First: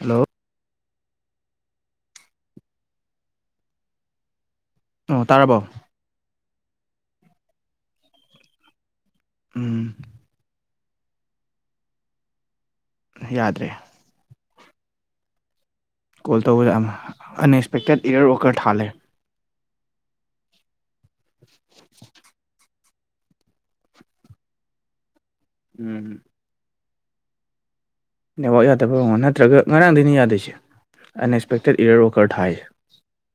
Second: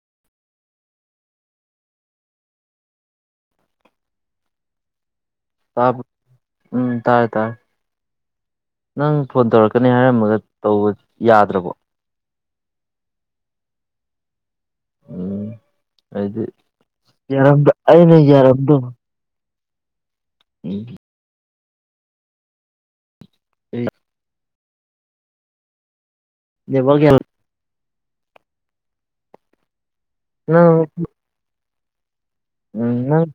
hello ꯑꯣ ꯇꯥꯔꯕꯣ ꯥ ꯎꯝ ꯇꯥꯔꯦ ꯇꯥꯔꯦ ꯅꯪ ꯐꯣꯟ ꯇꯧꯔꯛꯀꯅꯤ ꯎꯝ ꯍꯥꯏꯔꯝꯃꯒ ꯇꯧꯕ ꯌꯥꯗ꯭ꯔꯕꯣ ꯌꯥꯗ꯭ꯔꯦ ꯎꯝ ꯀꯣꯜ ꯍꯥꯏꯗꯤ ꯇꯧꯕꯗ ꯑꯃ ꯌꯥꯔꯗ ꯑꯟꯑꯦꯛꯁꯄꯦꯛꯇꯦꯠ ꯑꯩꯅ ꯏꯔꯔ ꯑꯣꯀꯔ ꯊꯥꯜꯂꯦ ꯌꯥꯔꯝꯗꯦꯕ ꯎꯝ [unintelligible] [unintelligible] ꯎꯝ ꯅꯦꯋꯥꯔꯛ [unintelligible] ꯅꯦꯠꯋꯥꯛ ꯌꯥꯗꯕ [unintelligible] ꯅꯠꯇ꯭ꯔꯒ ꯉꯔꯥꯡꯗꯩꯅ ꯌꯥꯗꯩꯁꯦ ꯅꯪ ꯑꯟꯑꯦꯛꯁꯄꯦꯛꯇꯦꯠ ꯏꯌꯔ ꯋꯥꯀꯔ ꯊꯥꯏꯌꯦ ꯎꯝ ꯅꯪ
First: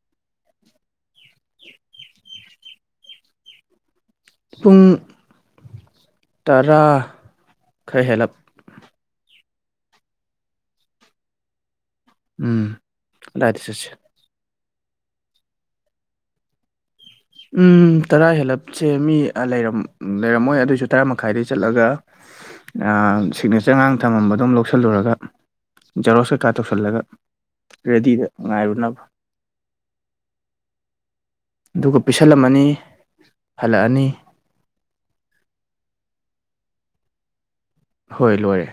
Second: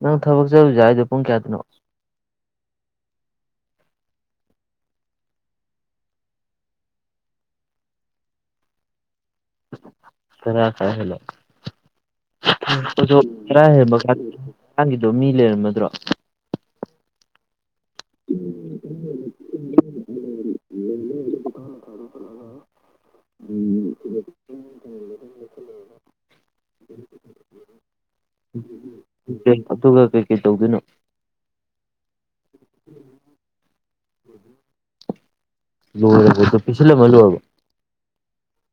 ꯅꯪ ꯊꯕꯛ ꯆꯠꯂꯨꯁꯦ ꯍꯥꯏꯗꯣ ꯄꯨꯡ ꯀꯌꯥꯗꯅꯣ ꯄꯨꯡ ꯇꯔꯥ ꯈꯔ ꯍꯦꯜꯂꯞ ꯇꯔꯥ ꯈꯔ ꯍꯦꯜꯂꯞ ꯎꯝ ꯑꯗꯥꯏꯗ ꯆꯠꯁꯦ [unintelligible] ꯅꯪꯒꯤꯗꯣ ꯃꯤ ꯂꯩꯔꯝꯃꯗ꯭ꯔꯣ ꯎꯝ ꯇꯔꯥ ꯍꯦꯜꯂꯞꯁꯦ ꯃꯤ ꯑ ꯂꯩꯔꯝ ꯂꯩꯔꯝꯃꯣꯏ ꯑꯗꯨꯑꯣꯏꯁꯨ ꯇꯔꯥ ꯃꯈꯥꯏꯗꯩ ꯆꯠꯂꯒ ꯑ ꯁꯤꯒꯅꯦꯆꯔ ꯉꯔꯥꯡ ꯊꯝꯃꯝꯕꯗꯣ ꯑꯃꯨꯛ ꯂꯧꯁꯜꯂꯨꯔꯒ ꯖꯦꯔꯣꯛꯁ ꯀꯩꯀꯥ ꯇꯧꯁꯤꯜꯂꯒ ꯔꯦꯗꯤꯗ ꯉꯥꯏꯔꯨꯅꯕ [unintelligible] ꯑꯗꯨꯒ ꯀꯩꯀꯩ ꯇꯧꯗꯨꯏꯅꯣ ꯑꯗꯨꯒ ꯄꯤꯁꯜꯂꯝꯃꯅꯤ ꯍꯜꯂꯛꯑꯅꯤ ꯄꯤꯁꯜꯂꯝꯃ ꯂꯣꯏꯔꯕꯣ ꯍꯣꯏ ꯂꯣꯏꯔꯦ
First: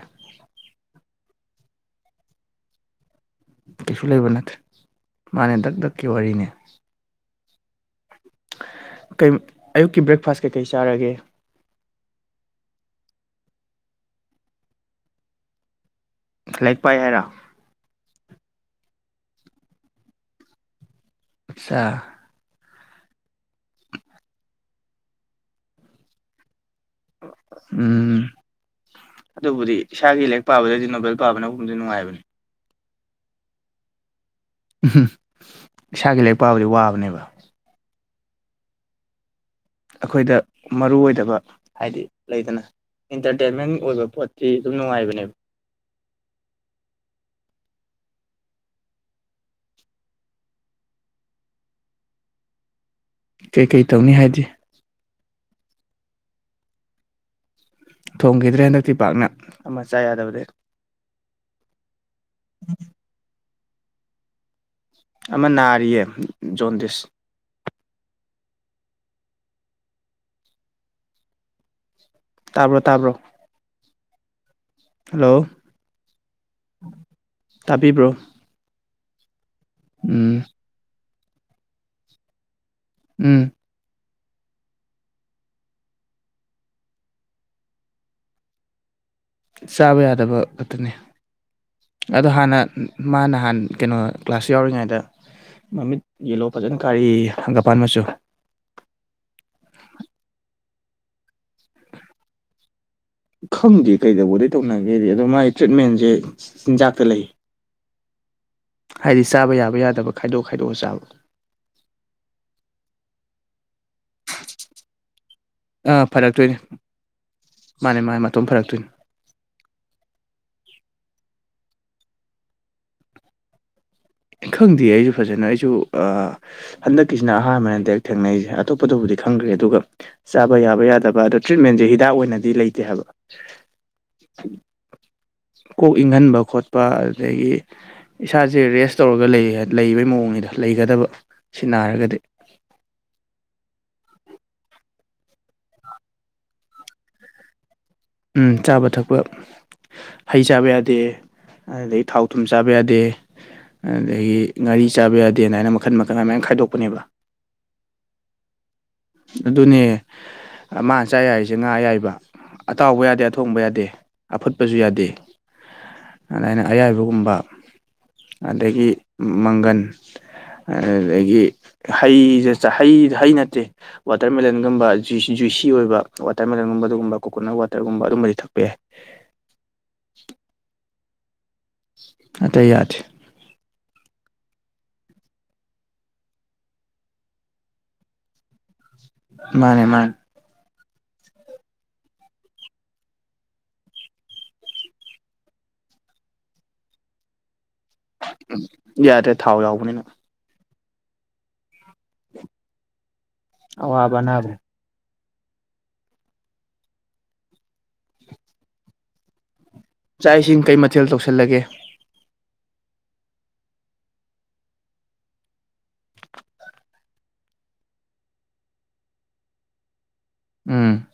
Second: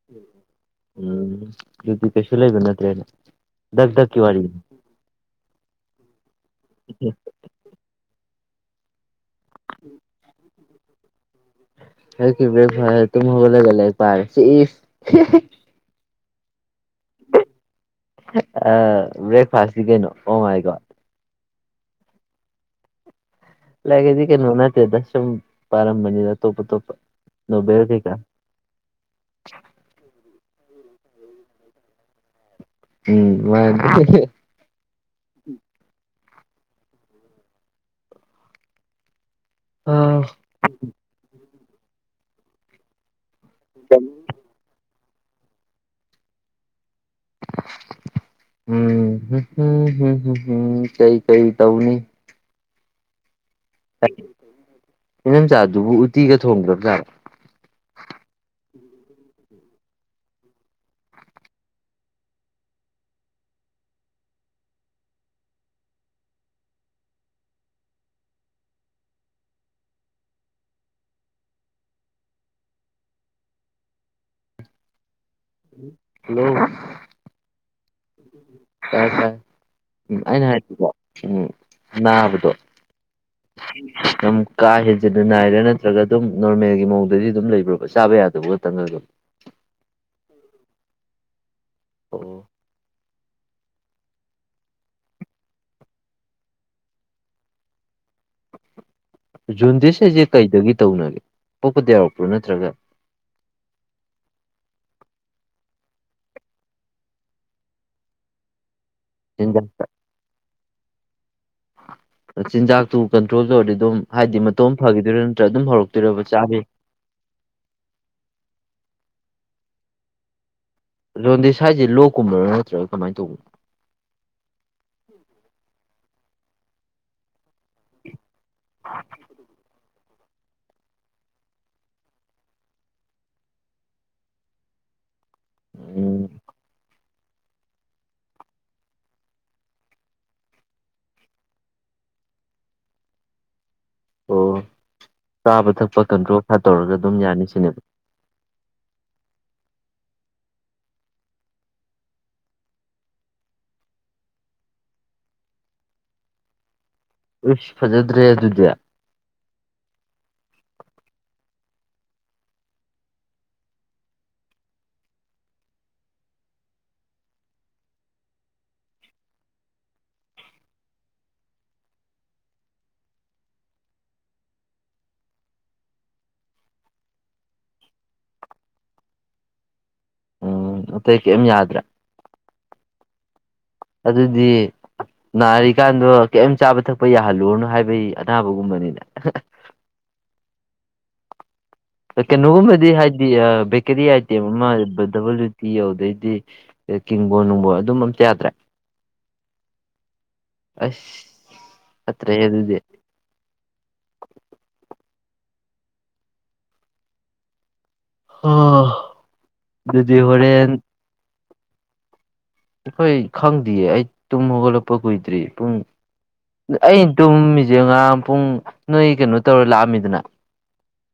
ꯎꯝ ꯑꯗꯨꯗꯤ ꯀꯩꯁꯨ ꯂꯩꯕ ꯅꯠꯇ꯭ꯔꯦꯅꯦ ꯗꯛ ꯀꯩꯁꯨ ꯗꯛꯀꯤ ꯂꯩꯕ ꯅꯠꯇꯦ ꯋꯥꯔꯤꯅꯤ ꯃꯥꯅꯦ ꯗꯛ ꯗꯛꯀꯤ ꯋꯥꯔꯤꯅꯦ [unintelligible] ꯀꯩ ꯑꯌꯨꯛꯀꯤ ꯕ꯭ꯔꯦꯛꯐꯥꯁ ꯀꯩꯀꯩ ꯆꯥꯔꯒꯦ ꯑꯌꯨꯛꯀꯤ ꯕ꯭ꯔꯦꯛ ꯐꯥꯁ ꯇꯨꯝ ꯍꯧꯒꯠꯂꯒ ꯂꯥꯏꯔꯤꯛ ꯄꯥꯔꯤ ꯁꯤ ꯏꯁ ꯂꯥꯏꯔꯤꯛ ꯄꯥꯏ ꯍꯥꯏꯔꯣ ꯑ ꯕꯔꯦꯛ ꯐꯥꯁꯅꯤ ꯀꯩꯅꯣ [unintelligible] ꯍꯥꯏꯗꯣ ꯁꯥ ꯂꯥꯏꯔꯤꯛ ꯑꯗꯤ ꯀꯩꯅꯣ ꯅꯠꯇꯦꯗ ꯁꯨꯝ ꯄꯔꯝꯕꯅꯤꯗ ꯑꯇꯣꯞ ꯑꯇꯣꯞꯄ ꯅꯣꯕꯦꯜ ꯀꯩꯀꯥ ꯎꯝ ꯑꯗꯨꯕꯨꯗꯤ ꯏꯁꯥꯒꯤ ꯂꯥꯏꯔꯤꯛ ꯄꯥꯕꯗꯩꯗꯤ ꯅꯣꯕꯦꯜ ꯄꯥꯕꯅꯗꯤ ꯅꯨꯡꯉꯥꯏꯕꯅꯤ ꯎꯝ ꯅꯨꯡꯉꯥꯏ [unintelligible] ꯏꯁꯥꯒꯤ ꯂꯥꯏꯔꯤꯛ ꯄꯥꯕꯗꯤ ꯋꯥꯕꯅꯦꯕ ꯑꯩꯈꯣꯏꯗ ꯃꯔꯨ ꯑꯣꯏꯗꯕ ꯍꯥꯏꯗꯤ ꯂꯩꯗꯅ ꯏꯟꯇꯔꯇꯦꯟꯃꯦꯟ ꯑꯣꯏꯕ ꯄꯣꯠ ꯇꯤ ꯑꯗꯨꯝ ꯅꯨꯡꯉꯥꯏꯕꯅꯦꯕ ꯎꯝ ꯍꯨꯝ ꯍꯨꯝ ꯍꯨꯝ ꯍꯨ ꯍꯨꯝ ꯀ ꯩ ꯀꯩ ꯇꯧꯅꯤ ꯀꯩ ꯀꯩ ꯇꯧꯅꯤ ꯍꯥꯏꯗꯤ [unintelligible] ꯆꯥꯗꯨꯕꯨ ꯎꯇꯤꯒ ꯊꯣꯡꯗ꯭ꯔꯕꯖꯥꯠꯂꯣ ꯊꯣꯡꯒꯤꯗ꯭ꯔꯦ ꯍꯟꯗꯛꯇꯤ ꯄꯥꯛꯅ ꯑꯃꯥ ꯆꯥ ꯌꯥꯗꯕꯗꯩ [unintelligible] ꯑꯃꯥ ꯅꯥꯔꯤꯌꯦ ꯖꯣꯟꯗꯤꯁ ꯇꯥꯕ꯭ꯔꯣ ꯇꯥꯕ꯭ꯔꯣ ꯍꯜꯂꯣ ꯍꯜꯂꯣ ꯇꯥꯕꯤꯕ꯭ꯔꯣ ꯇꯥꯏ ꯇꯥꯏ ꯎꯝ ꯑꯩꯅ ꯍꯥꯏꯗꯤꯀꯣ ꯎꯝ ꯅꯥꯕꯗꯣ ꯎꯝ [unintelligible] ꯌꯥꯝ ꯀꯥ ꯍꯦꯟꯖꯤꯟꯅ ꯅꯥꯏꯔ ꯅꯠꯇ꯭ꯔꯒ ꯑꯗꯨꯝ ꯅꯣꯔꯃꯦꯜꯒꯤ ꯃꯑꯣꯡꯗꯗꯤ ꯑꯗꯨꯝ ꯂꯩꯕ꯭ꯔꯣꯕ ꯆꯥꯕ ꯌꯥꯗꯕ ꯈꯛꯇꯪꯂꯕ ꯆꯥꯕ ꯌꯥꯗꯕ ꯈꯛꯇꯅꯦ ꯑꯗꯣ ꯑꯣ ꯍꯥꯟꯅ ꯃꯥ ꯅꯍꯥꯟ ꯀꯩꯅꯣ ꯀ꯭ꯂꯥꯁ ꯌꯥꯎꯔꯤꯉꯩꯗ ꯃꯃꯤꯠ ꯌꯦꯜꯂꯣ ꯐꯖꯅ ꯀꯥꯏꯌꯦꯌꯦ ꯍꯪꯒꯥꯄꯥꯟ ꯃꯆꯨ ꯖꯣꯟꯗꯤꯁ ꯍꯥꯏꯖꯦ ꯀꯩꯗꯒꯤ ꯇꯧꯅꯒꯦ ꯄꯣꯛꯄꯗꯩ ꯌꯥꯎꯔꯛꯄ꯭ꯔꯣ ꯅꯠꯇ꯭ꯔꯒ ꯈꯪꯗꯦ ꯀꯩꯗꯧꯕꯗꯩ ꯇꯧꯅꯒꯦꯗꯤ ꯑꯗꯣ ꯃꯥꯏ ꯇ꯭ꯔꯤꯠꯃꯦꯟꯖꯦ ꯆꯤꯟꯖꯥꯛꯇ ꯂꯩ [inaudible] ꯍꯥꯏꯗꯤ ꯆꯥꯕ ꯆꯤꯟꯖꯥꯛ ꯌꯥꯕ ꯌꯥꯗꯕ ꯈꯥꯏꯗꯣꯛ ꯈꯥꯏꯗꯣꯛꯑꯒ ꯆꯥꯕ ꯆꯤꯟꯖꯥꯛꯇꯨ ꯀꯟꯇ꯭ꯔꯣꯜ ꯇꯧꯔꯗꯤ ꯑꯗꯨꯝ ꯍꯥꯏꯗꯤ ꯃꯇꯣꯝ ꯐꯈꯤ ꯗꯣꯏꯔꯥ ꯅꯠꯇ꯭ꯔ ꯑꯗꯨꯝ ꯑꯥ ꯍꯧꯔꯛꯇꯣꯏꯔ ꯐꯔꯛꯇꯣꯏꯅꯦ ꯆꯥꯕ ꯃꯥꯅꯦ ꯃꯥꯅꯦ ꯃꯇꯣꯝ ꯐꯔꯛꯇꯨꯏ ꯍꯣꯟꯗꯤꯁ ꯍꯥꯏꯖꯦ ꯂꯣꯛ ꯀꯨꯝꯕꯔꯥ ꯅꯠꯇ꯭ꯔꯒ ꯀꯃꯥꯏ ꯇꯧꯕꯅꯣ ꯈꯪꯗꯦ ꯑꯩꯁꯨ ꯐꯖꯅ ꯑꯩꯁꯨ ꯑ ꯍꯟꯗꯛꯀꯤꯁꯤꯅ ꯑꯍꯥꯟꯕꯅꯦ ꯗꯥꯏꯔꯦꯛ ꯊꯦꯡꯅꯩꯁꯦ [unintelligible] ꯑꯇꯣꯞꯄꯗꯕꯨꯗꯤ ꯈꯪꯈ꯭ꯔꯦ ꯑꯗꯨꯒ ꯆꯥꯕ ꯌꯥꯕ ꯌꯥꯗꯕ ꯑꯗꯣ ꯇ꯭ꯔꯤꯠꯃꯦꯟꯖꯦ ꯍꯤꯗꯥꯛ ꯑꯣꯏꯅꯗꯤ ꯂꯩꯇꯦ ꯍꯥꯏꯕ [inaudible] ꯀꯣꯛ ꯎꯝ ꯏꯪꯍꯟꯕ ꯈꯣꯠꯄ ꯑꯗꯨꯗꯒꯤ ꯏꯁꯥꯁꯦ ꯔꯦꯁ ꯇꯧꯔꯒ ꯂꯩ ꯂꯩꯕꯩ ꯃꯑꯣꯡꯅꯤꯗ ꯂꯩꯒꯗꯕ ꯁꯤ ꯅꯥꯔꯒꯗꯤ ꯑꯣ ꯆꯥꯕ ꯊꯛꯄ ꯀꯟꯇ꯭ꯔꯣꯜ ꯈꯔ ꯇꯧꯔꯒ ꯑꯗꯨꯝ ꯌꯥꯅꯤ ꯁꯤꯅꯦꯕ ꯆꯥꯕ ꯊꯛꯄ ꯍꯩ ꯆꯥꯕ ꯌꯥꯗꯦ ꯑꯗꯗꯩꯩ ꯊꯥꯎ ꯊꯨꯝ ꯆꯥꯕ ꯌꯥꯗꯦ ꯑꯗꯒꯤ ꯉꯥꯔꯤ ꯆꯥꯕ ꯌꯥꯗꯦꯅ ꯃꯥꯏꯅ ꯃꯈꯟ ꯃꯈꯟ ꯑꯃꯥꯏꯅ ꯈꯥꯏꯗꯣꯛꯄꯅꯦꯕ ꯏꯁ ꯐꯖꯗ꯭ꯔꯦ ꯑꯗꯨꯗꯤ ꯑꯗꯨꯅꯦ ꯃꯥ ꯆꯥꯌꯥꯏꯁꯦ ꯉꯥ ꯑꯌꯥꯏꯕ ꯑꯇꯥꯎꯕ ꯌꯥꯗꯦ ꯑꯊꯣꯡꯕ ꯌꯥꯗꯦ ꯑꯐꯨꯠꯄꯖꯨ ꯌꯥꯗꯦ ꯑꯗꯥꯏꯅ ꯑꯌꯥꯏꯕꯒꯨꯝꯕ ꯑꯗꯒꯤ ꯃꯪꯒꯟ ꯑꯗꯨꯗꯒꯤ ꯍꯩꯖꯦ ꯆꯥ ꯍꯩ ꯍꯩ ꯅꯠꯇꯦ ꯋꯥꯇꯔꯃꯦꯂꯟꯒꯨꯝꯕ ꯖꯨꯏꯁꯤ ꯖꯨꯏꯁꯤ ꯑꯣꯏꯕ ꯋꯥꯇꯔꯃꯦꯂꯟꯒꯨꯝꯕ ꯑꯗꯨꯒꯨꯝꯕ ꯀꯣꯀꯣꯅꯠ ꯋꯥꯇꯔꯒꯨꯝꯕ ꯑꯗꯨꯝꯕꯗꯤ ꯊꯛꯄ ꯌꯥꯏ ꯎꯝ ꯑꯇꯩ ꯀꯩꯝ ꯌꯥꯗ꯭ꯔꯦ ꯑꯇꯩ ꯌꯥꯗꯦ ꯑꯗꯨꯗꯤ ꯅꯥꯔꯤꯀꯥꯟꯗꯣ ꯀꯩꯝ ꯆꯥꯕ ꯊꯛꯄ ꯌꯥꯍꯜꯂꯨꯔꯅꯣ ꯍꯥꯏꯕꯩ ꯑꯅꯥꯕꯒꯨꯝꯕꯅꯤꯅꯦ ꯃꯥꯅꯦ ꯃꯥꯅꯦ ꯀꯩꯅꯣꯒꯨꯝꯕꯗꯤ ꯍꯥꯏꯗꯤ ꯕꯦꯀꯔꯤ ꯑꯥꯏꯇꯦꯝ ꯑꯃ ꯗꯕꯜꯂꯨꯇꯤ ꯌꯧꯗꯩꯗꯤ ꯀꯤꯡꯕꯣꯟ ꯅꯨꯡꯕꯣꯟ ꯑꯗꯨꯝꯕ ꯑꯝ ꯌꯥꯗꯔꯦ ꯊꯥꯎ ꯌꯥꯎꯕꯅꯤꯅ ꯑꯩꯁ ꯐꯠꯇꯔ꯭ꯦꯍꯦ ꯑꯗꯨꯗꯤ ꯑꯋꯥꯕ ꯑꯅꯥꯕꯅꯦ [unintelligible] ꯑꯗꯨꯗꯤ ꯆꯥ ꯏꯁꯤꯡ ꯍꯣꯔꯦꯟ ꯀꯩ ꯃꯊꯦꯜ ꯇꯧꯁꯜꯂꯒꯦ ꯑꯩꯈꯣꯏ ꯈꯪꯗꯤꯌꯦ ꯑꯩ ꯇꯨꯝ ꯍꯧꯒꯠꯂꯛꯄ ꯀꯨꯏꯗ꯭ꯔꯤ ꯄꯨꯡ ꯑꯩꯟ ꯇꯨꯝꯃꯤꯖꯦ ꯉꯔꯥꯡ ꯄꯨꯡ ꯅꯣꯏ ꯀꯩꯅꯣ ꯇꯧꯔ ꯂꯥꯑꯝꯃꯤꯗꯅ ꯎꯝ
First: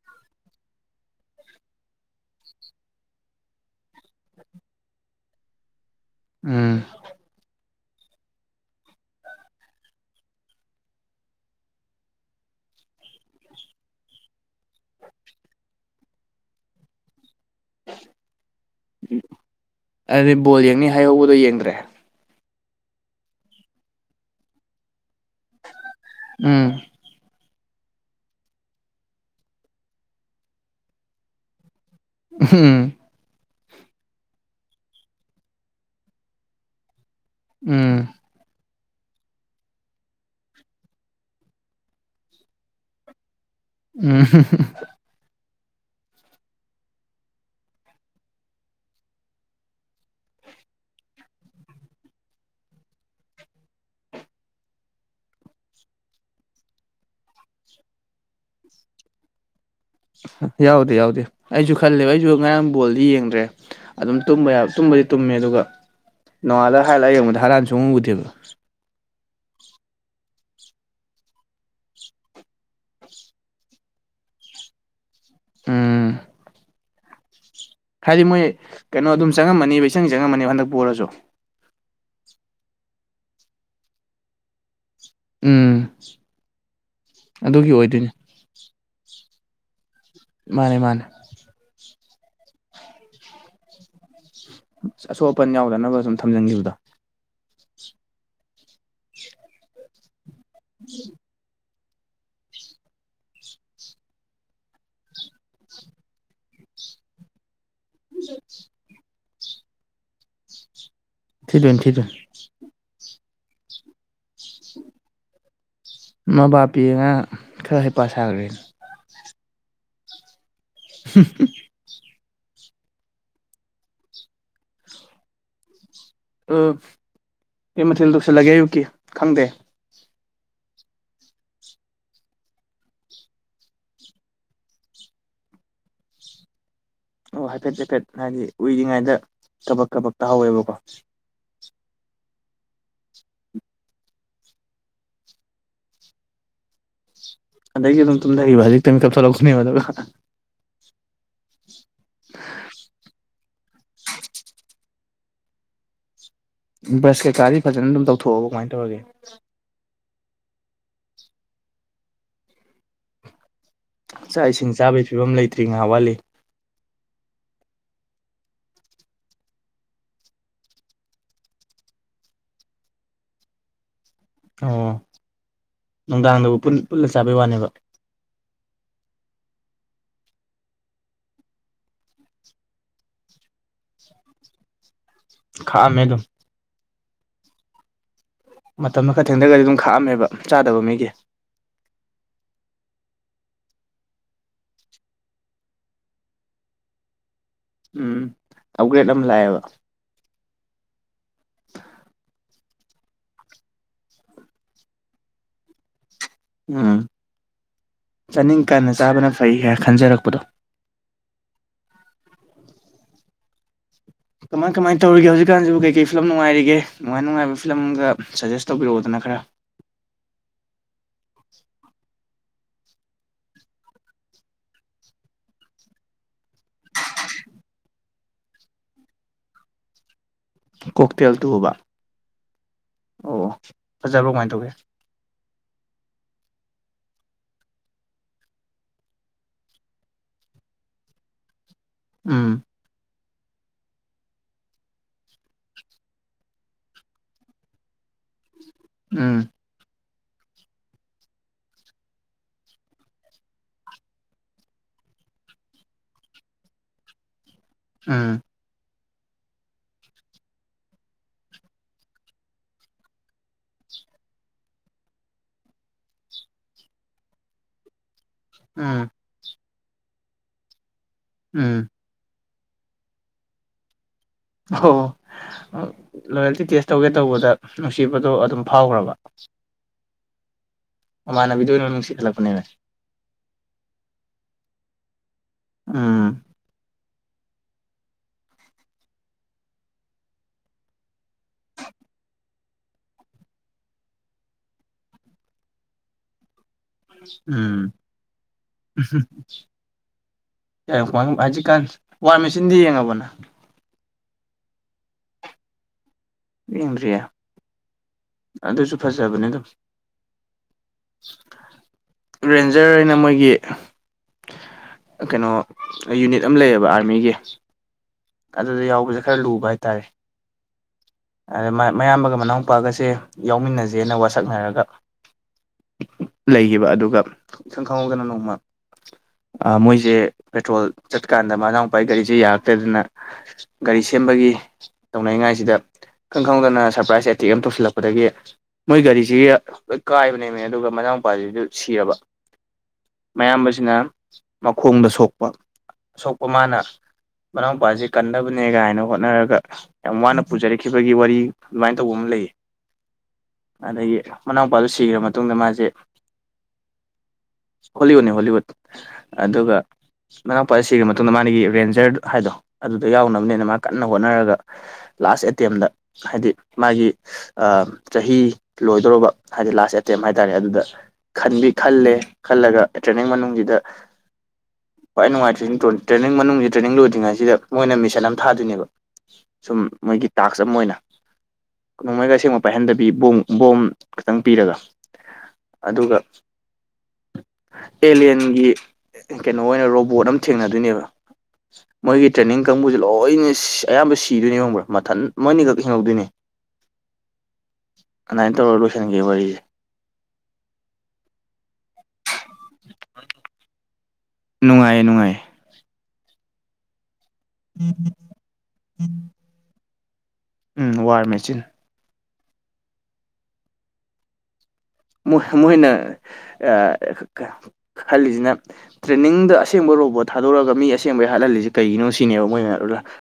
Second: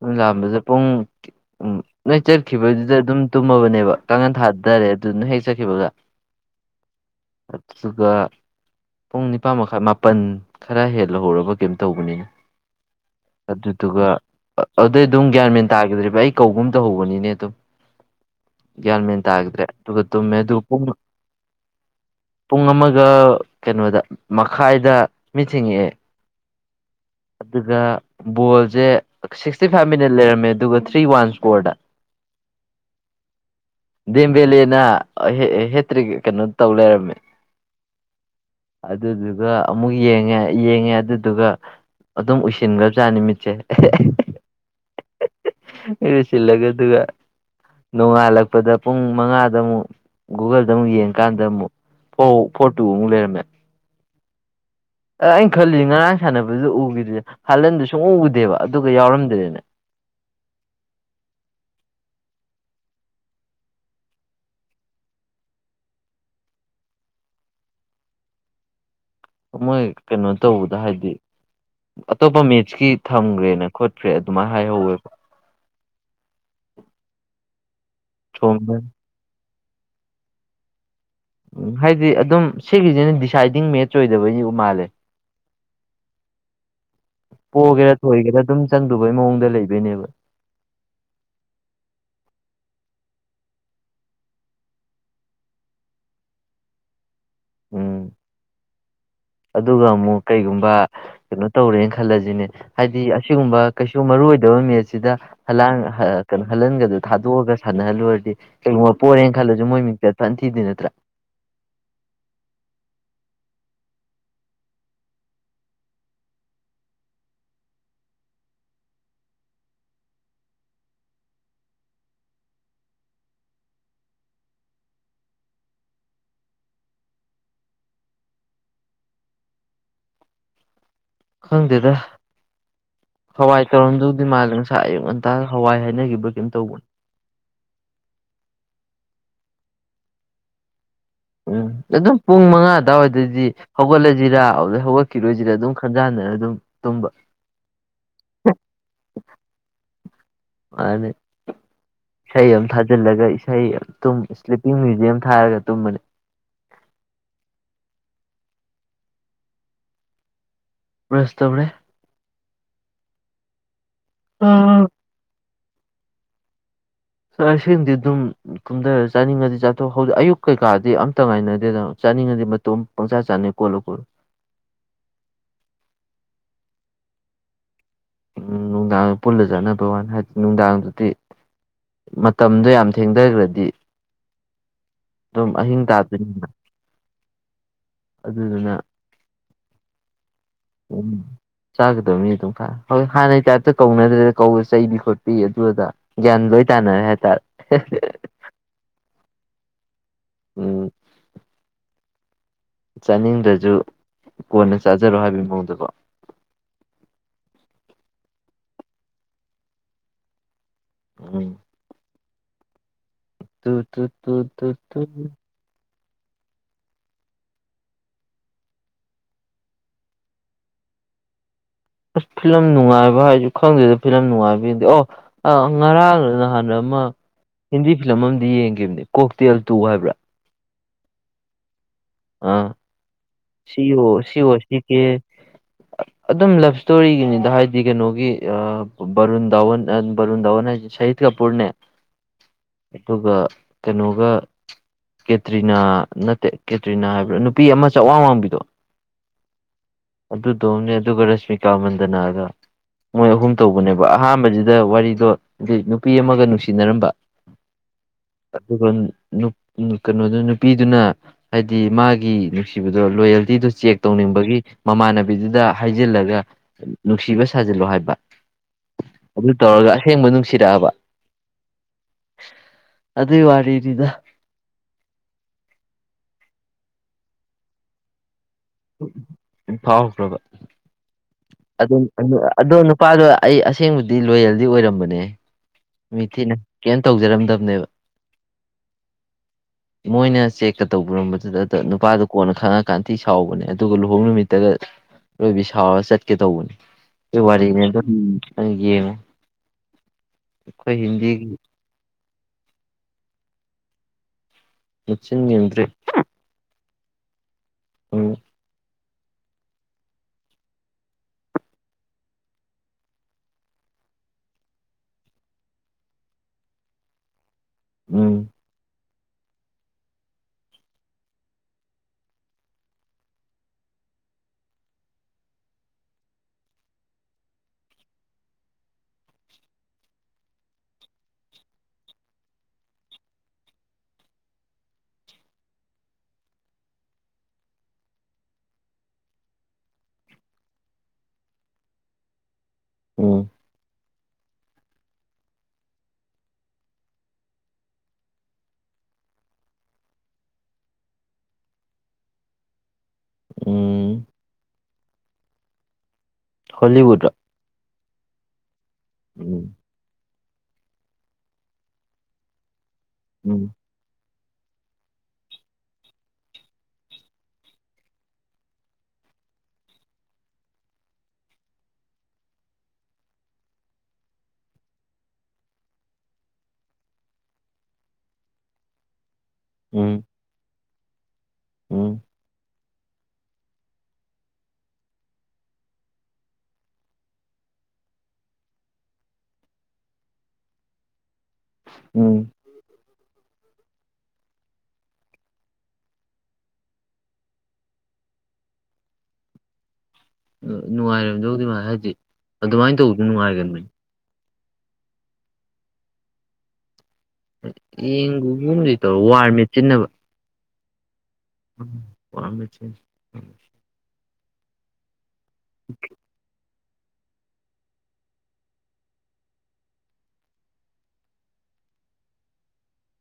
ꯑꯗꯨ ꯂꯥꯑꯝꯕꯗꯨ ꯄꯨꯡ ꯀꯦ ꯎꯝ ꯅꯣꯏ ꯆꯠꯈꯤꯕꯗꯨꯗ ꯑꯗꯨꯝ ꯇꯨꯝꯃꯕꯅꯦꯕ ꯀꯥꯡꯉꯟ ꯊꯥꯗꯔꯦ ꯑꯗꯨ ꯅꯣꯏ ꯍꯦꯛ ꯆꯠꯈꯤꯕꯒ ꯎꯝ ꯑꯠꯊꯔꯨꯒ ꯄꯨꯡ ꯅꯤꯄꯥꯥꯟ ꯃꯈꯥꯏ ꯃꯥꯄꯟ ꯈꯔ ꯍꯦꯜꯂꯍꯧꯔꯕ ꯀꯩꯝ ꯇꯧꯕꯅꯤꯅꯦ ꯑꯗꯨꯗꯨꯒ ꯑꯗꯨꯗꯩ ꯗꯨꯝ ꯒ꯭ꯌꯥꯟꯃꯦꯟ ꯇꯥꯒꯤꯗ꯭ꯔꯦꯕ ꯑꯩ ꯀꯧꯒꯨꯝ ꯇꯧꯍꯧꯕꯅꯤꯅꯦ ꯑꯗꯨꯝ ꯒ꯭ꯌꯥꯟꯃꯦꯟ ꯇꯥꯒꯤꯗ꯭ꯔꯦ ꯗꯨꯒ ꯑꯗꯨꯗꯤ ꯇꯨꯝꯃꯦ ꯗꯨ ꯕꯣꯜ ꯄꯨꯡ ꯌꯦꯡꯅꯤ ꯍꯥꯏꯍꯧꯕꯗꯣ ꯌꯦꯡꯗ꯭ꯔꯦ ꯄꯨꯡ ꯑꯃꯒ ꯀꯩꯅꯣꯗ ꯃꯈꯥꯏꯗ ꯃꯤꯠ ꯁꯤꯡꯉꯦꯑꯦ ꯎꯝ ꯑꯗꯨꯒ ꯕꯣꯜꯖꯦ ꯁꯤꯛꯁꯇꯤ ꯐꯥꯏꯚ ꯃꯤꯅꯠ ꯂꯩꯔꯝꯃꯦ ꯗꯨꯒ ꯊ꯭ꯔꯤ ꯋꯥꯟ ꯏꯁꯀꯣꯔꯗ [unintelligible] ꯗꯦꯝꯕꯦꯂꯦꯅ ꯍꯦ ꯍꯦꯇ꯭ꯔꯤꯛ ꯀꯩꯅꯣ ꯇꯧ ꯂꯩꯔꯝꯃꯦ ꯎꯝ ꯑꯗꯨꯗꯨꯒ ꯑꯃꯨꯛ ꯌꯦꯡꯉꯦ ꯌꯦꯡꯉꯦ ꯑꯗꯨꯗꯨꯒ ꯑꯗꯨꯝ ꯎꯏꯁꯤꯟꯒꯔꯕꯖꯥꯠꯅꯤ ꯃꯤꯠꯁꯦ [unintelligible] [unintelligible] ꯁꯤꯜꯂꯒ ꯗꯨꯒꯒ ꯅꯣꯡꯉꯥꯜꯂꯛꯄꯗ ꯄꯨꯡ ꯃꯉꯥꯗ ꯑꯃꯨꯛ ꯒꯨꯒꯜꯗ ꯑꯃꯨꯛ ꯌꯦꯡꯀꯥꯟꯗ ꯑꯃꯨꯛ ꯐꯣ ꯐꯣꯔ ꯇꯨ ꯑꯃꯨꯛ ꯂꯩꯔꯝꯃꯦ ꯑ ꯑꯩꯅ ꯈꯜꯂꯤ ꯉꯔꯥꯡ ꯁꯥꯟꯅꯕꯗꯨꯗ ꯎꯒꯤꯗꯦ ꯍꯥꯜꯂꯟꯗꯨ ꯁꯨꯡꯎ ꯎꯗꯦꯕ ꯑꯗꯨꯒ ꯌꯥꯎꯔꯝꯗꯦꯔꯦꯅꯦ ꯌꯥꯎꯗꯦ ꯌꯥꯎꯗꯦ ꯑꯩꯖꯨ ꯈꯜꯂꯦꯕ ꯑꯩꯖꯨ ꯉꯔꯥꯡ ꯕꯣꯜꯗꯤ ꯌꯦꯡꯗ꯭ꯔꯦ ꯑꯗꯨꯝ ꯇꯨꯝꯕ ꯌꯥ ꯇꯨꯝꯕꯗꯤ ꯇꯨꯝꯃꯦ ꯑꯗꯨꯒ ꯅꯣꯡꯉꯥꯜꯂ ꯍꯥꯏ ꯂꯥꯏꯠ ꯌꯦꯡꯕꯗ ꯍꯥꯂꯥꯟ ꯁꯨꯡꯎ ꯎꯗꯦꯕ ꯃꯣꯏ ꯀꯩꯅꯣ ꯇꯧꯕꯗ ꯍꯥꯏꯗꯤ ꯑꯇꯣꯞꯄ ꯃꯦꯠꯁꯀꯤ ꯊꯝꯒꯔ꯭ꯦ ꯅ ꯈꯣꯠꯈ꯭ꯔꯦ ꯑꯗꯨꯃꯥꯏ ꯍꯥꯏꯍꯧꯋꯦꯕ ꯎꯝ ꯍꯥꯏꯗꯤ ꯃꯣꯏ ꯊꯣꯝꯗ ꯀꯩꯅꯣ ꯑꯗꯨꯝ ꯆꯪꯉꯝꯃꯅꯤꯕ ꯏꯆꯪ ꯆꯪꯉꯝꯃꯅꯤ ꯍꯟꯗꯛ ꯄꯣꯔꯁꯨ ꯎꯝ ꯍꯥꯏꯗꯤ ꯑꯗꯨꯝ ꯁꯤꯒꯤꯁꯤꯅ ꯗꯤꯁꯥꯏꯗꯤꯡ ꯃꯦꯠꯆ ꯑꯣꯏꯗꯕꯩꯅꯤ ꯎ ꯃꯥꯜꯂꯦ ꯎꯝ ꯑꯗꯨꯒꯤ ꯄꯣꯛꯒꯦꯔꯥ ꯑꯣꯏꯗꯣꯏꯅꯤ ꯊꯣꯏꯒꯦꯔꯥ ꯑꯗꯨꯝ ꯆꯪꯗꯕꯩ ꯃꯑꯣꯡꯗ ꯂꯩꯗꯨꯏꯅꯦꯕ ꯃꯥꯅꯦ ꯃꯥꯅꯦ ꯑꯁꯣꯛ ꯑꯄꯟ ꯌꯥꯎꯗꯅꯕ ꯁꯨꯝ ꯊꯝꯖꯟꯈꯤꯕꯗ ꯎꯝ ꯑꯗꯨꯒ ꯑꯃꯨꯛ ꯀꯩꯒꯨꯝꯕ ꯀꯩꯅꯣ ꯇꯧꯔꯦꯅ ꯈ ꯈꯜꯂꯁꯤꯅꯦ ꯍꯥꯏꯗꯤ ꯑꯁꯤꯒꯨꯝꯕ ꯀꯩꯁꯨ ꯃꯔꯨ ꯑꯣꯏꯗꯕ ꯃꯦꯠꯁꯤꯗ ꯍꯂꯥꯟ ꯀꯩꯅꯣ ꯍꯜꯍꯟꯒꯗꯣ ꯊꯥꯗꯣꯛꯑꯒ ꯁꯥꯟꯅꯍꯜꯂꯨꯔꯗꯤ ꯀꯩꯒꯨꯝꯕ ꯄꯣꯔꯦꯅ ꯈꯜꯂꯁꯨ ꯃꯣꯏ ꯃꯤꯡꯆꯠ ꯐꯠ ꯊꯤꯗꯨꯏ ꯅꯠꯇ꯭ꯔꯥ ꯊꯤꯗꯨꯏꯅꯦ ꯊꯤꯗꯨꯏꯅꯤ ꯃꯕꯥꯄꯤ ꯑꯉꯥ ꯈꯔ ꯍꯩꯄꯥ ꯁꯥꯈ꯭ꯔꯦ [unintelligible] ꯎ ꯑ ꯀꯩ ꯃꯊꯦꯜ ꯇꯧꯁꯤꯜꯂꯒꯦ ꯑꯌꯨꯛꯀꯤ ꯈꯪꯗꯦ ꯈꯪꯗꯦꯗ ꯍꯋꯥꯏ ꯇꯧꯔꯝꯗꯧꯗꯤ ꯃꯥꯜꯂꯦ ꯉꯁꯥꯏ ꯑꯌꯨꯛ ꯉꯟꯇꯥ ꯍꯋꯥꯏ ꯍꯥꯏꯅꯈꯤꯕ꯭ꯔꯥ ꯀꯔꯤꯝꯇ ꯇꯧꯕꯅꯦ ꯑꯣ ꯍꯥꯏꯐꯦꯠ ꯍꯥꯏꯐꯦꯠ ꯍꯥꯏꯗꯤ ꯎꯏꯔꯤꯉꯩꯗ ꯀꯕꯛ ꯀꯕ ꯇꯥ ꯍꯧꯋꯦꯕꯀꯣ ꯎꯝ ꯑꯗꯨꯝ ꯄꯨꯡ ꯃꯉꯥ ꯑꯗꯨꯋꯥꯏꯗꯗꯤ ꯍꯧꯒꯠꯂꯁꯤꯔ ꯑꯗꯨꯗ ꯍꯧꯒꯠꯈꯤꯔꯣꯏꯁꯤꯔꯥ ꯑꯗꯨꯝ ꯈꯟꯖꯥꯟꯅꯅ ꯑꯗꯨꯝ ꯇꯨꯝꯕ ꯑꯗꯒꯤ ꯑꯗꯨꯝ ꯇꯨꯝꯊꯈꯤꯕ ꯍꯧꯖꯤꯛꯇꯥ ꯃꯤꯀꯞ ꯊꯣꯛꯂꯛꯄꯅꯦꯕꯥ ꯑꯗꯨꯒ ꯃꯅꯤ ꯏꯁꯩ ꯑꯃ ꯊꯥꯖꯤꯜꯂꯒ ꯏꯁꯩ ꯇꯨꯝ ꯏꯁ꯭ꯂꯤꯞꯄꯤꯡ ꯃ꯭ꯌꯨꯖꯤꯛ ꯊꯥꯔꯒ ꯇꯨꯝꯕꯅꯦ ꯕ꯭ꯔꯁ ꯀꯩꯀꯥꯗꯤ ꯐꯖꯅ ꯑꯗꯨꯝ ꯇꯧꯊꯣꯛꯑꯣ ꯀꯃꯥꯏꯅ ꯇꯧꯔꯒꯦ ꯕꯔ꯭ꯁ ꯇꯧꯔꯦ ꯆꯥꯛ ꯏꯁꯤꯡ ꯆꯥꯕꯒꯤ ꯐꯤꯕꯝ ꯂꯩꯇ꯭ꯔꯤ ꯉꯥꯏꯍꯥ ꯋꯥꯠꯂꯤ ꯆꯥꯛ ꯏꯁꯤꯡꯗꯤ ꯑꯗꯨꯝ ꯀꯨꯝꯊꯔꯒ ꯆꯥꯅꯤꯡꯉꯗꯤ ꯆꯥꯊꯣꯛ ꯍꯧꯖꯤꯛ ꯑꯌꯨꯛ ꯀꯩꯀꯥꯗꯤ ꯑꯝꯇ ꯉꯥꯏꯅꯗꯦꯗꯅ ꯆꯥꯅꯤꯡꯉꯗꯤ ꯃꯇꯣ ꯄꯪꯆꯥ ꯆꯥꯅꯩ ꯀꯣꯠꯂ ꯀꯣꯠꯂ ꯑꯣ ꯅꯨꯡꯗꯥꯡꯗꯕꯨ ꯄꯨꯟ ꯄꯨꯜꯂ ꯆꯥꯕꯩ ꯋꯥꯅꯦꯕ ꯎꯝ ꯅꯨꯡꯗꯥꯡ ꯄꯨꯜꯂ ꯆꯠꯅꯕ ꯋꯥꯅꯤ ꯍꯥꯏꯗꯤ ꯅꯨꯡꯗꯥꯡꯗꯨꯗꯤ ꯃꯇꯝꯗꯣ ꯌꯥꯝ ꯊꯦꯡꯊꯈ꯭ꯔꯗꯤ ꯑꯗꯨꯝ ꯑꯍꯤꯡ ꯈꯥꯛꯑꯝꯃꯦ ꯑꯗꯨꯝ ꯇꯥꯗ꯭ꯣꯏꯅ ꯃꯇꯝꯗꯣ ꯈꯔ ꯊꯦꯡꯗꯒꯗꯤ ꯑꯗꯨꯝ ꯈꯥꯛꯑꯝꯃꯦꯕ ꯆꯥꯗꯕ ꯃꯤꯒꯤ ꯎꯝ ꯆꯥꯒꯗꯕꯅꯤ ꯑꯗꯨꯝ ꯈꯥꯛꯑꯦ ꯍꯖꯤ ꯍꯥꯟꯅꯩ ꯇꯥꯏꯞꯇ ꯀꯧꯅꯗ꯭ꯔꯦꯗ ꯀꯧ ꯆꯩꯕꯤ ꯈꯣꯠꯄꯤ ꯑꯗꯨꯑꯗ ꯒꯌ꯭ꯥꯟ ꯂꯣꯏꯅ ꯇꯥꯅꯔꯦ ꯍꯥꯏ ꯇꯥꯔꯦ ꯎꯝ ꯑꯞꯒ꯭ꯔꯦꯗ ꯑꯃ ꯂꯥꯛꯑꯦꯕ ꯎꯝ ꯆꯥꯅꯤꯡꯗ꯭ꯔꯁꯨ ꯀꯣꯟꯅ ꯆꯥꯖꯔꯣ ꯍꯥꯏꯕ ꯃꯑꯣꯡꯗꯀꯣ ꯎꯝ ꯆꯥꯅꯤꯡꯀꯥꯟꯗ ꯆꯥꯕꯅ ꯐꯩ ꯍꯥꯏ ꯈꯟꯖꯔꯛꯄꯗꯣ ꯎꯝ ꯗꯨ ꯗꯨꯠ ꯀꯃꯥꯏ ꯀꯃꯥꯏ ꯇꯧꯔꯤꯒꯦ ꯍꯧꯖꯤꯛ ꯍꯧꯖꯤꯛꯀꯥꯟꯁꯤꯕꯨ ꯀꯩ ꯀꯩ ꯐꯤꯂꯝ ꯅꯨꯡꯉꯥꯏꯔꯤꯒꯦ ꯅꯨꯡꯉꯥꯏ ꯅꯨꯡꯉꯥꯏꯕ ꯐꯤꯂꯝꯒ ꯁꯖꯦꯁ ꯇꯧꯕꯤꯔꯛꯑꯣꯗꯅ ꯈꯔ ꯑꯁ ꯐꯤꯂꯝ ꯅꯨꯡꯉꯥꯏꯕ ꯍꯥꯏꯁꯨ ꯈꯪꯗꯦꯗ ꯐꯤꯂꯝ ꯅꯨꯡꯉꯥꯏꯕꯗꯤ ꯑꯣ ꯑ ꯉꯔꯥꯡ ꯅꯍꯥꯟꯁꯨ ꯑꯃ [unintelligible] ꯍꯤꯟꯗꯤ ꯐꯤꯂꯝ ꯑꯝꯗꯤ ꯌꯦꯡꯒꯤꯕꯅꯤ ꯀꯣꯛ ꯇꯦꯜ ꯇꯨ ꯍꯥꯏꯕ꯭ꯔꯥ ꯀꯣꯛꯇꯦꯜ ꯇꯨ ꯑꯕ ꯑꯥ ꯁꯤ ꯑꯣ ꯐꯖꯕ꯭ꯔꯥ ꯁꯤ ꯀꯃꯥꯏꯅ ꯑꯣ ꯇꯧꯒꯦ ꯁꯤ ꯀꯦ ꯑꯗꯨꯝ ꯂꯞ ꯏꯁꯇꯣꯔꯤꯒꯤꯅꯤꯗ ꯍꯥꯏꯗꯤ ꯀꯩꯅꯣꯒꯤ ꯕꯔꯨꯟ ꯗꯥꯋꯟ ꯕꯔꯨꯟ ꯗꯥꯋꯟ ꯍꯥꯏꯖꯦ ꯁꯍꯤꯗ ꯀꯥꯄꯨꯔꯅꯦ ꯎꯝ ꯑꯗꯨꯒ ꯀꯩꯅꯣꯒ ꯀꯦꯇ꯭ꯔꯤꯅꯥ ꯅꯠꯇꯦ ꯀꯦ ꯇ꯭ꯔꯤꯅꯥ ꯍꯥꯏꯕ꯭ꯔꯥ ꯅꯨꯄꯤ ꯑꯃ ꯆꯋꯥꯡ ꯋꯥꯡꯕꯤꯗꯣ ꯎꯝ ꯑꯗꯨꯗꯣꯝꯅꯦ ꯑꯗꯨꯒ ꯔꯁꯃꯤꯀꯥ ꯃꯟꯗꯅꯥꯒ ꯃꯣꯏ ꯑꯍꯨꯝ ꯇꯧꯕꯅꯦꯕ ꯑꯍꯥꯝꯕꯖꯤꯗ ꯋꯥꯔꯤꯗꯣ ꯅꯨꯄꯤ ꯑꯃꯒ ꯅꯨꯡꯁꯤꯅꯔꯝꯕ [unintelligible] ꯑꯥ ꯑꯗꯨꯒ ꯅꯨꯞ ꯅꯨꯞ ꯀꯩꯅꯣꯗꯨ ꯅꯨꯄꯤꯗꯨꯅ ꯍꯥꯏꯗꯤ ꯃꯥꯒꯤ ꯅꯨꯡꯁꯤꯕꯗꯣ ꯂꯣꯌꯦꯜꯇꯤꯗꯨ ꯆꯦꯛ ꯇꯧꯅꯤꯡꯕꯒꯤ ꯃꯃꯥꯟꯅꯕꯤꯗꯨꯗ ꯍꯩꯖꯤꯜꯂꯒ ꯅꯨꯡꯁꯤꯕ ꯁꯥꯖꯤꯜꯂꯣ ꯍꯥꯏꯕ ꯑꯥ ꯑꯗꯨ ꯇꯧꯔꯒ ꯑꯁꯦꯡꯕ ꯅꯨꯡꯁꯤꯔꯑꯕ ꯎꯝ ꯑꯗꯨꯢ ꯋꯥꯔꯤꯅꯤꯗ ꯑꯍꯣ ꯂꯣꯌꯦꯜꯇꯤ ꯇꯦꯁ ꯇꯧꯒꯦ ꯇꯧꯕꯗ ꯅꯨꯡꯁꯤꯕꯗꯣ ꯑꯗꯨꯝ ꯐꯥꯎꯒꯔꯕ ꯎꯝ ꯐꯥꯎꯈ꯭ꯔꯕ ꯑꯣꯏꯅ ꯑꯗꯨꯝ ꯑꯗꯣ ꯅꯨꯡꯁꯤꯈꯠꯂꯛꯄꯅꯦꯃꯦ ꯑꯗꯣ ꯅꯨꯄꯥꯗꯣ ꯑꯩ ꯑꯁꯦꯡꯕꯗꯤ ꯂꯣꯌꯦꯜꯗꯤ ꯑꯣꯏꯔꯝꯕꯅꯦ ꯎꯝ ꯃꯤꯊꯤꯅ ꯀꯩꯝ ꯇꯧꯖꯔꯝꯗꯕꯅꯦꯕ ꯃꯣꯏꯅ ꯆꯦꯛꯀ ꯇꯧꯕꯔꯝꯕꯗꯨꯗ ꯑꯗ ꯅꯨꯄꯥꯗꯣ ꯀꯣꯟꯅ ꯈꯪꯉꯑꯀꯥꯟ ꯊꯤ ꯁꯥꯎꯕꯅꯦ ꯑꯗꯨꯒ ꯂꯨꯍꯣꯡ ꯅꯨꯃꯤꯠꯇꯒ ꯔꯣꯏꯕꯤ ꯁꯥꯎꯔ ꯆꯠꯀꯦ ꯇꯧꯕꯅꯤ ꯗꯨ ꯋꯥꯔꯤꯅꯦ ꯎꯝ [unintelligible] ꯅꯪ ꯌꯦꯉꯣ [unintelligible] ꯖꯤꯛꯀꯥꯟ ꯋꯥꯔ ꯃꯦꯆꯤꯟꯗꯤ ꯌꯦꯡꯉꯕꯣꯅ ꯃꯦꯆꯤꯟ ꯌꯦꯡꯗ꯭ꯔꯤ ꯌꯦꯡꯗ꯭ꯔꯤꯌꯦ ꯎꯝ ꯑꯗꯨꯖꯨ ꯐꯖꯕꯅꯦ ꯗꯨꯝ ꯔꯦꯟꯖꯔ ꯑꯩꯅ ꯃꯣꯏꯒꯤ ꯀꯩꯅꯣ ꯌꯨꯅꯤꯠ ꯑꯝ ꯂꯩꯌꯦꯕ ꯑꯥꯔꯃꯤꯒꯤ ꯎꯝ ꯑꯗꯨꯗ ꯌꯥꯎꯕꯖꯦ ꯈꯔ ꯂꯨꯕ ꯍꯥꯏꯇꯥꯔꯦ ꯑꯗ ꯃꯥꯏ ꯃꯌꯥꯝꯕꯒ ꯃꯅꯥꯎꯄꯥꯒꯁꯦ ꯌꯥꯎꯃꯤꯟꯅꯖꯦꯅ ꯋꯥꯁꯛꯅꯔꯒ ꯂꯩꯒꯤꯕ ꯑꯗꯨꯒ ꯏꯪꯈꯪ ꯈꯪꯍꯧꯗꯅ ꯅꯣꯡꯃ ꯑꯥ ꯃꯣꯏꯖꯦ ꯄꯦꯇ꯭ꯔꯣꯜ ꯆꯠꯀꯥꯟꯗ ꯃꯅꯥꯎ ꯄꯥꯏ ꯒꯥꯔꯤꯖꯦ ꯌꯥꯔꯛꯇꯗꯅ ꯒꯥꯔꯤ ꯁꯦꯝꯕꯒꯤ ꯇꯧꯅꯩꯉꯥꯏꯁꯤꯗ ꯈꯪ ꯈꯪꯍꯧꯗꯅ ꯁꯔꯄ꯭ꯔꯥꯏꯁ ꯑꯦꯇꯦꯛ ꯑꯝ ꯇꯧꯁꯤꯜꯂꯛꯄꯗꯒꯤ ꯃꯣꯏ ꯒꯥꯔꯤꯖꯤ ꯂꯣꯏ ꯀꯥꯏꯕꯅꯦꯃꯤ ꯑꯗꯨꯒ ꯃꯅꯥꯎꯄꯥꯖꯤꯗꯨ ꯁꯤꯔꯕ ꯎꯝ ꯃꯌꯥꯝꯕꯁꯤꯅ ꯃꯈꯣꯡꯗ ꯁꯣꯛꯄ ꯑꯁꯣꯛꯄ ꯃꯥꯅ ꯃꯅꯥꯎꯄꯥꯖꯤ ꯀꯟꯅꯕꯅꯦ ꯒꯥꯏꯅ ꯍꯣꯠꯅꯔꯒ ꯌꯥꯝ ꯋꯥꯅ ꯄꯨꯖꯔꯛꯈꯤꯕꯒꯤ ꯋꯥꯔꯤ ꯑꯗꯨꯃꯥꯏ ꯇꯧꯕ ꯑꯝ ꯂꯩꯌꯦ ꯑꯗꯒꯤ ꯎꯝ ꯃꯅꯥꯎꯄꯥꯗꯨ ꯁꯤꯒꯔ ꯃꯇꯨꯡꯗ ꯃꯥꯖꯦ ꯍꯣꯂꯤꯋꯨꯠꯔ ꯍꯣꯂꯤꯋꯨꯠꯅꯤ ꯍꯣꯂꯤꯋꯨꯠ ꯎꯝ ꯑꯗꯨꯒ ꯃꯅꯥꯎꯄꯥ ꯁꯤꯈ ꯃꯇꯨꯡꯗ ꯃꯥꯅ ꯔꯦꯟꯖꯔ ꯍꯥꯏꯗꯣ ꯑꯗꯨꯗ ꯎꯝ ꯌꯥꯎꯅꯕꯅꯦꯅ ꯃꯥ ꯀꯟꯅ ꯍꯣꯠꯅꯔꯒ ꯂꯥꯁ ꯑꯦꯇꯦꯝꯗ ꯍꯥꯏꯗꯤ ꯃꯥꯒꯤ ꯑ ꯆꯍꯤ ꯂꯣꯏꯗꯧꯔꯕ ꯍꯥꯏꯗꯤ ꯂꯥꯁ ꯑꯦꯇꯦꯝ ꯍꯥꯏ ꯇꯥꯔꯦ ꯑꯗꯨꯗ ꯈꯟꯗꯤ ꯈꯜꯂꯦ ꯈꯜꯂꯒ ꯇ꯭ꯔꯦꯅꯤꯡ ꯃꯅꯨꯡꯁꯤꯗ ꯈ꯭ꯋꯥꯏ ꯅꯨꯡꯉꯥꯏꯇ꯭ꯔꯤꯅ ꯇ꯭ꯔꯦꯅꯤꯡ ꯃꯅꯨꯡꯁꯤ ꯇ꯭ꯔꯦꯅꯤꯡ ꯂꯣꯏꯗ꯭ꯔꯤꯉꯩꯁꯤꯗ ꯃꯣꯏꯅ ꯃꯤꯁꯟ ꯑꯃ ꯊꯥꯗꯣꯏꯅꯦꯕ ꯁꯨꯝ ꯎꯝ ꯃꯣꯏꯒꯤ ꯇꯥꯛꯁ ꯑꯃ ꯑꯣꯏꯅ ꯎꯝ ꯅꯣꯡꯃꯩꯒ ꯑꯁꯦꯡꯕ ꯄꯥꯏꯍꯟꯗꯕꯤ ꯕꯣꯝ ꯕꯣꯝ ꯈꯛꯇꯪ ꯄꯤꯔꯒ ꯑꯗꯨꯒ ꯑꯦꯂꯦꯟꯒꯤ ꯀꯩꯅꯣ ꯑꯣꯏꯅ ꯔꯣꯕꯣꯠ ꯑꯃ ꯊꯦꯡꯅꯗꯣꯏꯅꯦꯕ ꯃꯣꯏꯒꯤ ꯎꯝ ꯇ꯭ꯔꯦꯅꯤꯡ ꯀꯥꯡꯕꯨꯁꯦ ꯂꯣꯏꯅ ꯁꯤ ꯑꯌꯥꯝꯕ ꯁꯤꯗꯣꯏꯅꯤ ꯈꯡꯕ꯭ꯔꯥ ꯃꯊꯟ ꯃꯣꯏꯅꯤꯈꯛ ꯍꯤꯡꯍꯧꯗꯣꯏꯅꯦ ꯑꯗꯨꯃꯥꯏꯅ ꯇꯧꯔꯒ ꯂꯣꯏꯁꯤꯟꯒꯤ ꯋꯥꯔꯤꯁꯦ ꯅꯨꯡꯉꯥꯏꯔꯝꯗꯧꯗꯤ ꯃꯥꯥꯟꯂꯤ ꯍꯥꯏꯗꯤ ꯑꯗꯨꯃꯥꯏꯅ ꯇꯧꯕꯗꯣ ꯅꯨꯡꯉꯥꯏꯒꯅꯕꯅꯤ ꯅꯨꯡꯉꯥꯏ ꯅꯨꯡꯉꯥꯏꯌꯦ ꯌꯦꯟꯒꯨꯝꯒꯨꯝꯗꯤ ꯇꯧꯔꯦ ꯋꯥꯔ ꯃꯦꯠꯆꯤꯟ ꯍꯥꯏꯕ ꯎꯝ ꯋꯥꯔ ꯃꯦꯆꯤꯟ ꯎꯝ ꯋꯥꯔ ꯃꯦꯆꯤꯟ ꯃꯣꯏ ꯃꯣꯏꯅ ꯑ ꯈꯜꯂꯤꯁꯤꯅ ꯇ꯭ꯔꯦꯅꯤꯡꯗ ꯑꯁꯦꯡꯕ ꯔꯣꯕꯣꯠ ꯊꯥꯗꯣꯔꯛꯑꯒ ꯃꯤ ꯑꯁꯦꯡꯕꯩ ꯍꯥꯠꯍꯜꯂꯤꯁꯦ ꯀꯩꯒꯤꯅꯣ ꯁꯤꯅꯦꯕ ꯃꯣꯏꯅ [unintelligible]